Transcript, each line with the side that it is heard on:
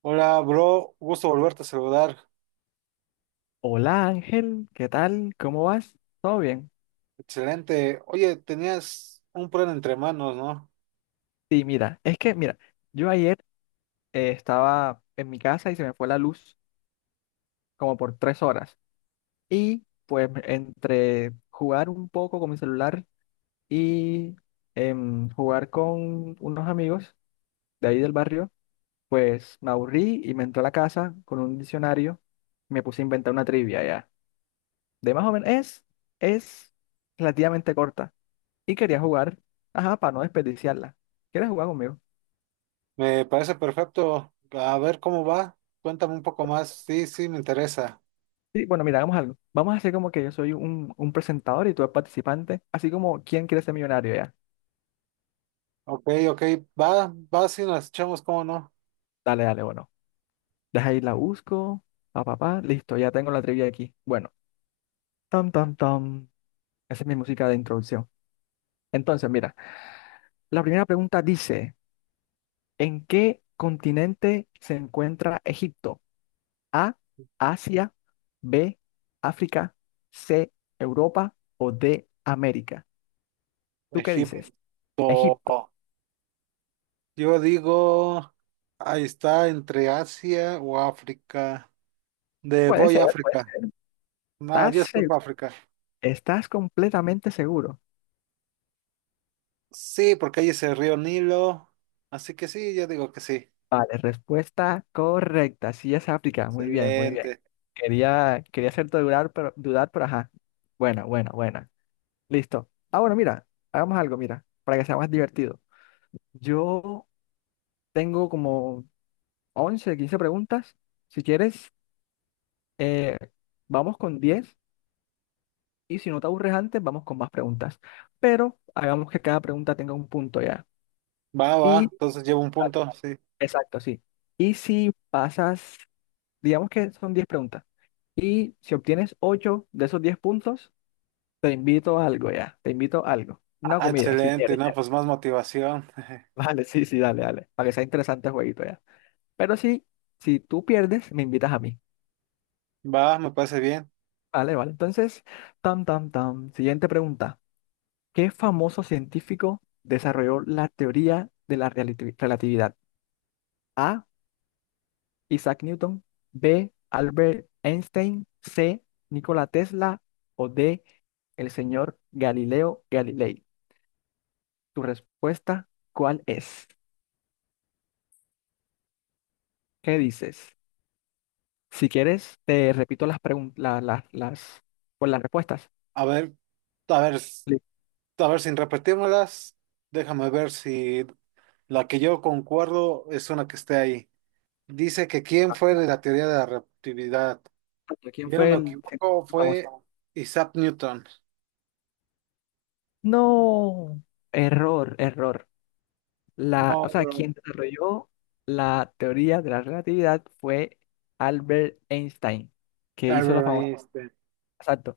right: Hola, bro, gusto volverte a saludar.
left: Hola Ángel, ¿qué tal? ¿Cómo vas? ¿Todo bien?
right: Excelente. Oye, tenías un plan entre manos, ¿no?
left: Sí, mira, es que, mira, yo ayer estaba en mi casa y se me fue la luz como por tres horas. Y pues entre jugar un poco con mi celular y jugar con unos amigos de ahí del barrio, pues me aburrí y me entré a la casa con un diccionario y me puse a inventar una trivia ya. De más o menos, es relativamente corta y quería jugar, ajá, para no desperdiciarla. ¿Quieres jugar conmigo?
right: Me parece perfecto. A ver cómo va. Cuéntame un poco más. Sí, sí, me interesa.
left: Sí, bueno, mira, hagamos algo. Vamos a hacer como que yo soy un presentador y tú eres participante, así como ¿Quién quiere ser millonario ya?
right: Ok, ok, va, va, sí, nos echamos, ¿cómo no?
left: Dale, dale, bueno. Deja ahí la busco, pa, pa, pa, listo, ya tengo la trivia aquí. Bueno, tam, tam, tam. Esa es mi música de introducción. Entonces, mira, la primera pregunta dice, ¿en qué continente se encuentra Egipto? A, Asia, B, África, C, Europa o D, América. ¿Tú qué
right: Egipto.
left: dices? Egipto.
right: Yo digo, ahí está, entre Asia o África. De
left: Puede
right: voy a
left: ser, puede
right: África.
left: ser.
right: No,
left: ¿Estás
right: yo
left: seguro?
right: escojo África.
left: ¿Estás completamente seguro?
right: Sí, porque ahí es el río Nilo. Así que sí, yo digo que sí.
left: Vale, respuesta correcta. Sí, es África. Muy bien, muy bien.
right: Excelente.
left: Quería hacerte dudar, pero ajá. Buena, buena, buena. Listo. Ah, bueno, mira, hagamos algo, mira, para que sea más divertido. Yo tengo como 11, 15 preguntas. Si quieres, eh, vamos con diez. Y si no te aburres antes, vamos con más preguntas. Pero hagamos que cada pregunta tenga un punto ya.
right: Va, va,
left: Y,
right: entonces llevo un punto, sí.
left: exacto, sí. Y si pasas, digamos que son 10 preguntas. Y si obtienes 8 de esos 10 puntos, te invito a algo ya. Te invito a algo. Una
right: Ah,
left: comida, si
right: excelente,
left: quieres
right: no,
left: ya.
right: pues más motivación.
left: Vale, sí, sí, dale, dale. Para que sea interesante el jueguito ya. Pero sí, si tú pierdes, me invitas a mí.
right: Va, me parece bien.
left: Vale, vale. Entonces, tam, tam, tam. Siguiente pregunta. ¿Qué famoso científico desarrolló la teoría de la relatividad? A. Isaac Newton, B. Albert Einstein, C. Nikola Tesla o D. El señor Galileo Galilei. Tu respuesta, ¿cuál es? ¿Qué dices? Si quieres, te repito las preguntas, pues, las respuestas.
right: A ver, a ver,
left: Listo.
right: a ver, sin repetírmelas, déjame ver si la que yo concuerdo es una que esté ahí. Dice que quién fue de la teoría de la relatividad. Si
left: ¿Quién
right: yo no
left: fue
right: me
left: el
right: equivoco,
left: científico famoso?
right: fue Isaac Newton.
left: No, error, error. La,
right: No,
left: o sea,
right: bro.
left: quien desarrolló la teoría de la relatividad fue Albert Einstein, que hizo la
right: Albert
left: famosa.
right: Einstein.
left: Exacto.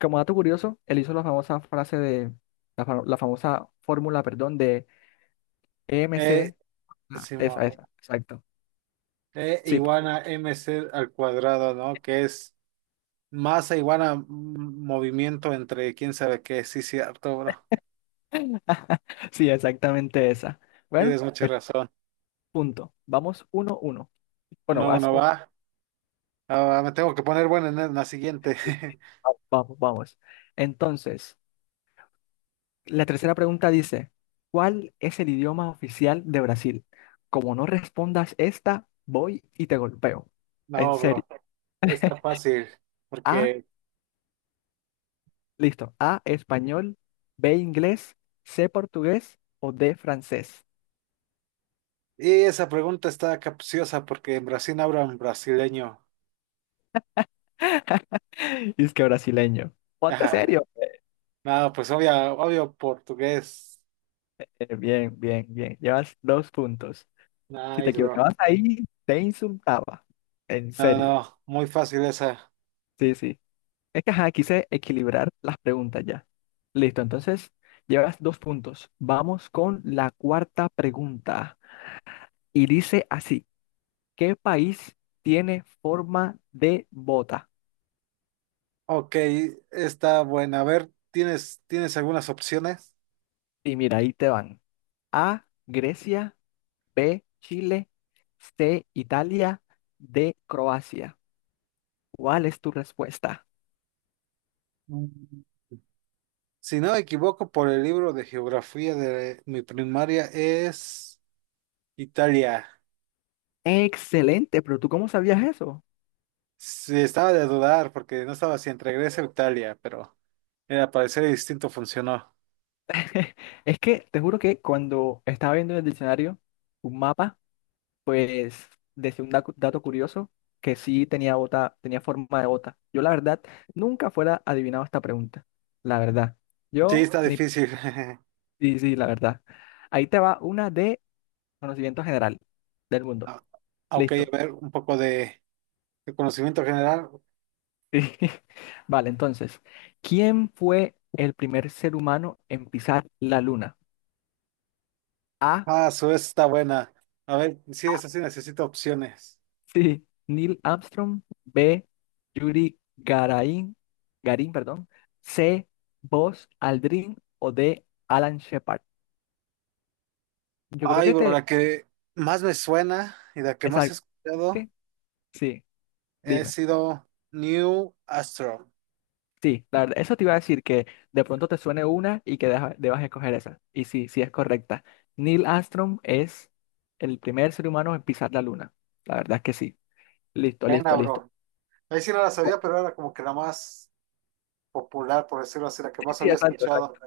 left: Como dato curioso, él hizo la famosa frase de, la famosa fórmula, perdón, de
right: E,
left: EMC, ah, esa,
right: Simón.
left: esa, exacto.
right: E
left: Sí,
right: igual a mc al cuadrado, ¿no? Que es masa igual a movimiento entre quién sabe qué. Sí, cierto, bro.
left: sí, exactamente esa. Bueno,
right: Tienes mucha
left: pues
right: razón.
left: punto. Vamos uno, uno. Bueno,
right: Uno
left: vas
right: uno
left: uno.
right: va. Ah, me tengo que poner bueno en la siguiente.
left: Sí, sí. Vamos, vamos, vamos. Entonces, la tercera pregunta dice, ¿cuál es el idioma oficial de Brasil? Como no respondas esta, voy y te golpeo. En
right: No,
left: serio.
right: bro. Está fácil.
left: A,
right: Porque.
left: listo. A, español, B, inglés, C, portugués o D, francés.
right: Y esa pregunta está capciosa porque en Brasil hablan brasileño.
left: Y es que brasileño. Ponte
right: Ajá.
left: serio.
right: No, pues obvio, obvio portugués.
left: Bien, bien, bien. Llevas dos puntos. Si te
right: Nice, bro.
left: equivocabas ahí, te insultaba. En
right: No,
left: serio.
right: no, muy fácil esa.
left: Sí, sí. Es que ajá, quise equilibrar las preguntas ya. Listo, entonces llevas dos puntos. Vamos con la cuarta pregunta. Y dice así, ¿qué país tiene forma de bota?
right: Ok, está buena. A ver, ¿tienes algunas opciones?
left: Y mira, ahí te van. A, Grecia. B, Chile, C, Italia, D, Croacia. ¿Cuál es tu respuesta?
right: Si no me equivoco, por el libro de geografía de mi primaria es Italia.
left: Excelente, pero ¿tú cómo sabías eso?
right: Sí, estaba de dudar porque no estaba si entre Grecia o Italia, pero al parecer el distinto funcionó.
left: Es que te juro que cuando estaba viendo en el diccionario un mapa, pues decía un dato curioso que sí tenía bota, tenía forma de bota. Yo la verdad nunca fuera adivinado esta pregunta. La verdad.
right: Sí,
left: Yo
right: está
left: ni
right: difícil.
left: sí, sí, la verdad. Ahí te va una de conocimiento general del mundo.
right: Ah, ok,
left: Listo.
right: a ver, un poco de, conocimiento general.
left: Sí. Vale, entonces, ¿quién fue el primer ser humano en pisar la luna? A.
right: Ah, su vez está buena. A ver, sí, esa sí necesito opciones.
left: Sí, Neil Armstrong. B. Yuri Garín, perdón. C. Buzz Aldrin o D. Alan Shepard. Yo creo
right: Ay,
left: que
right: bro,
left: te...
right: la que más me suena y la que más he
left: Exacto.
right: escuchado
left: ¿Qué? Sí,
right: he
left: dime.
right: sido New Astro.
left: Sí, la verdad, eso te iba a decir que de pronto te suene una y que debas escoger esa. Y sí, sí es correcta. Neil Armstrong es el primer ser humano en pisar la luna. La verdad es que sí. Listo,
right: Pena,
left: listo, listo.
right: bro. Ahí sí no la sabía, pero era como que la más popular, por decirlo así, la que
left: Sí,
right: más
left: sí,
right: había
left: exacto,
right: escuchado.
left: exacto.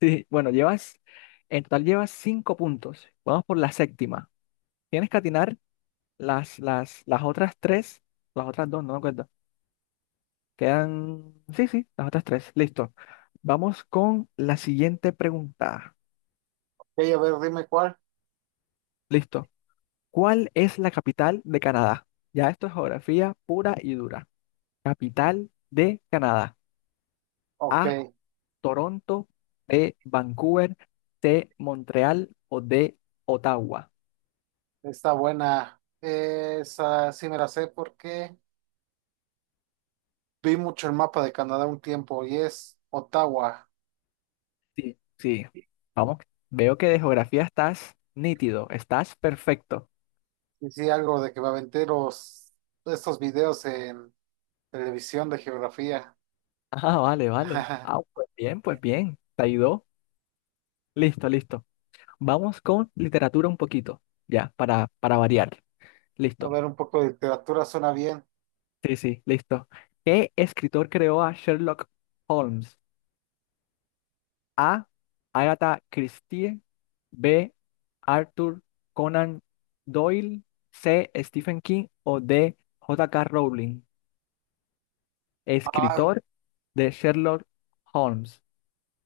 left: Sí, sí. Bueno, llevas, en total llevas cinco puntos. Vamos por la séptima. Tienes que atinar las otras tres, las otras dos, no me acuerdo. Quedan, sí, sí, las otras tres. Listo. Vamos con la siguiente pregunta.
right: Ok, a ver, dime cuál.
left: Listo. ¿Cuál es la capital de Canadá? Ya esto es geografía pura y dura. Capital de Canadá.
right: Ok,
left: A, Toronto, B, Vancouver, C, Montreal o D, Ottawa.
right: está buena. Esa sí me la sé porque vi mucho el mapa de Canadá un tiempo y es Ottawa.
left: Sí, sí. Vamos, veo que de geografía estás nítido, estás perfecto.
right: Y sí, algo de que me aventé estos videos en televisión de geografía.
left: Ah, vale, vale. Ah, pues bien, pues bien. Te ayudó. Listo, listo. Vamos con literatura un poquito, ya, para variar.
right: A
left: Listo.
right: ver, un poco de literatura suena bien.
left: Sí, sí, listo. ¿Qué escritor creó a Sherlock Holmes? A. Agatha Christie. B. Arthur Conan Doyle. C. Stephen King o D. J K Rowling.
right: Ah,
left: Escritor de Sherlock Holmes.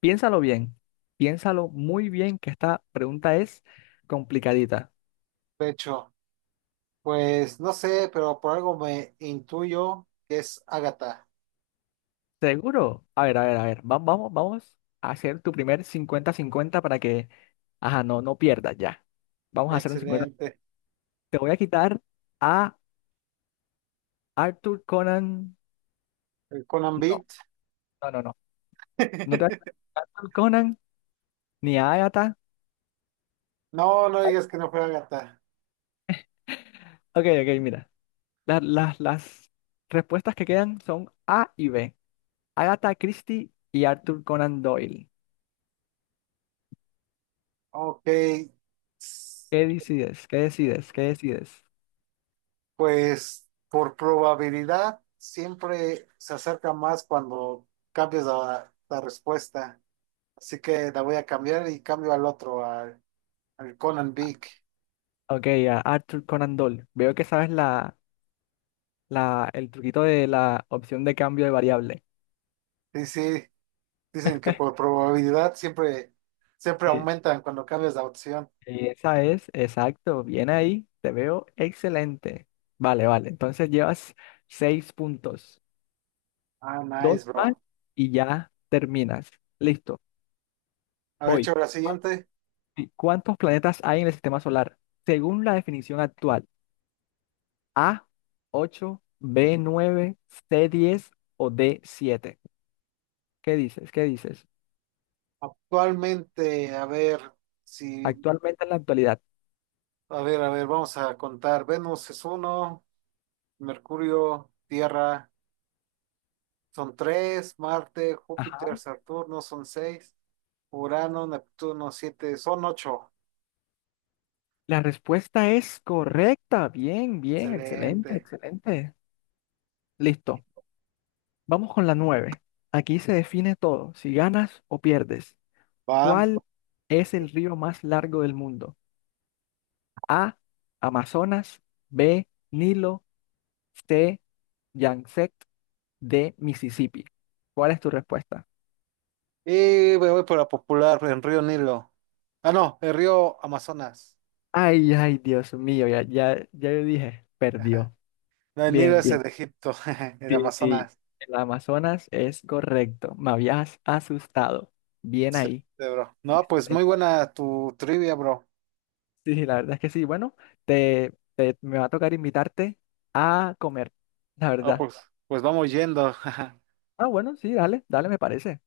left: Piénsalo bien, piénsalo muy bien, que esta pregunta es complicadita.
right: de hecho, pues no sé, pero por algo me intuyo que es Ágata.
left: ¿Seguro? A ver, a ver, a ver, vamos, vamos a hacer tu primer cincuenta-cincuenta para que, ajá, no, no pierdas ya. Vamos a hacer un 50.
right: Excelente.
left: Te voy a quitar a Arthur Conan.
right: El Conan
left: No,
right: Beat.
left: no, no, no. No te voy a quitar a Arthur Conan ni a Agatha.
right: No, no digas que no fue Agatha.
left: Ok, ok, mira. Las las respuestas que quedan son A y B. Agatha Christie y Arthur Conan Doyle.
right: Ok.
left: ¿Qué decides? ¿Qué decides? ¿Qué decides?
right: Pues por probabilidad siempre se acerca más cuando cambias la respuesta. Así que la voy a cambiar y cambio al otro, al Conan Big.
left: Ok, a Arthur Conan Doyle. Veo que sabes el truquito de la opción de cambio de variable.
right: Sí, sí, dicen que por probabilidad siempre, siempre
left: Sí.
right: aumentan cuando cambias la opción.
left: Y esa es, exacto, bien ahí, te veo excelente. Vale, vale, entonces llevas seis puntos,
right: Ah,
left: dos
right: nice,
left: más
right: bro.
left: y ya terminas. Listo,
right: A ver,
left: voy.
right: hecho la
left: ¿Cuán-
right: siguiente.
left: sí, ¿cuántos planetas hay en el sistema solar? Según la definición actual. A, 8, B, 9, C, 10 o D, 7. ¿Qué dices? ¿Qué dices?
right: Actualmente, a ver si
left: Actualmente en la actualidad.
right: a ver, a ver, vamos a contar. Venus es uno, Mercurio, Tierra son tres, Marte, Júpiter,
left: Ajá.
right: Saturno son seis, Urano, Neptuno siete, son ocho.
left: La respuesta es correcta. Bien, bien, excelente,
right: Excelente.
left: excelente. Listo. Vamos con la 9. Aquí se define todo, si ganas o pierdes.
right: Va.
left: ¿Cuál es el río más largo del mundo? A, Amazonas, B, Nilo, C, Yangtze, D, Mississippi. ¿Cuál es tu respuesta?
right: Y me voy por la popular en Río Nilo. Ah, no, el río Amazonas.
left: Ay, ay, Dios mío, ya, ya, ya yo dije,
right: Ajá.
left: perdió.
right: No, el Nilo
left: Bien,
right: es
left: bien.
right: el de Egipto, el
left: Sí, sí,
right: Amazonas.
left: el Amazonas es correcto. Me habías asustado. Bien ahí.
right: Excelente, bro. No, pues muy
left: Excelente.
right: buena tu trivia, bro.
left: Sí, sí, la verdad es que sí. Bueno, me va a tocar invitarte a comer, la
right: Ah,
left: verdad.
right: pues, vamos yendo.
left: Ah, bueno, sí, dale, dale, me parece.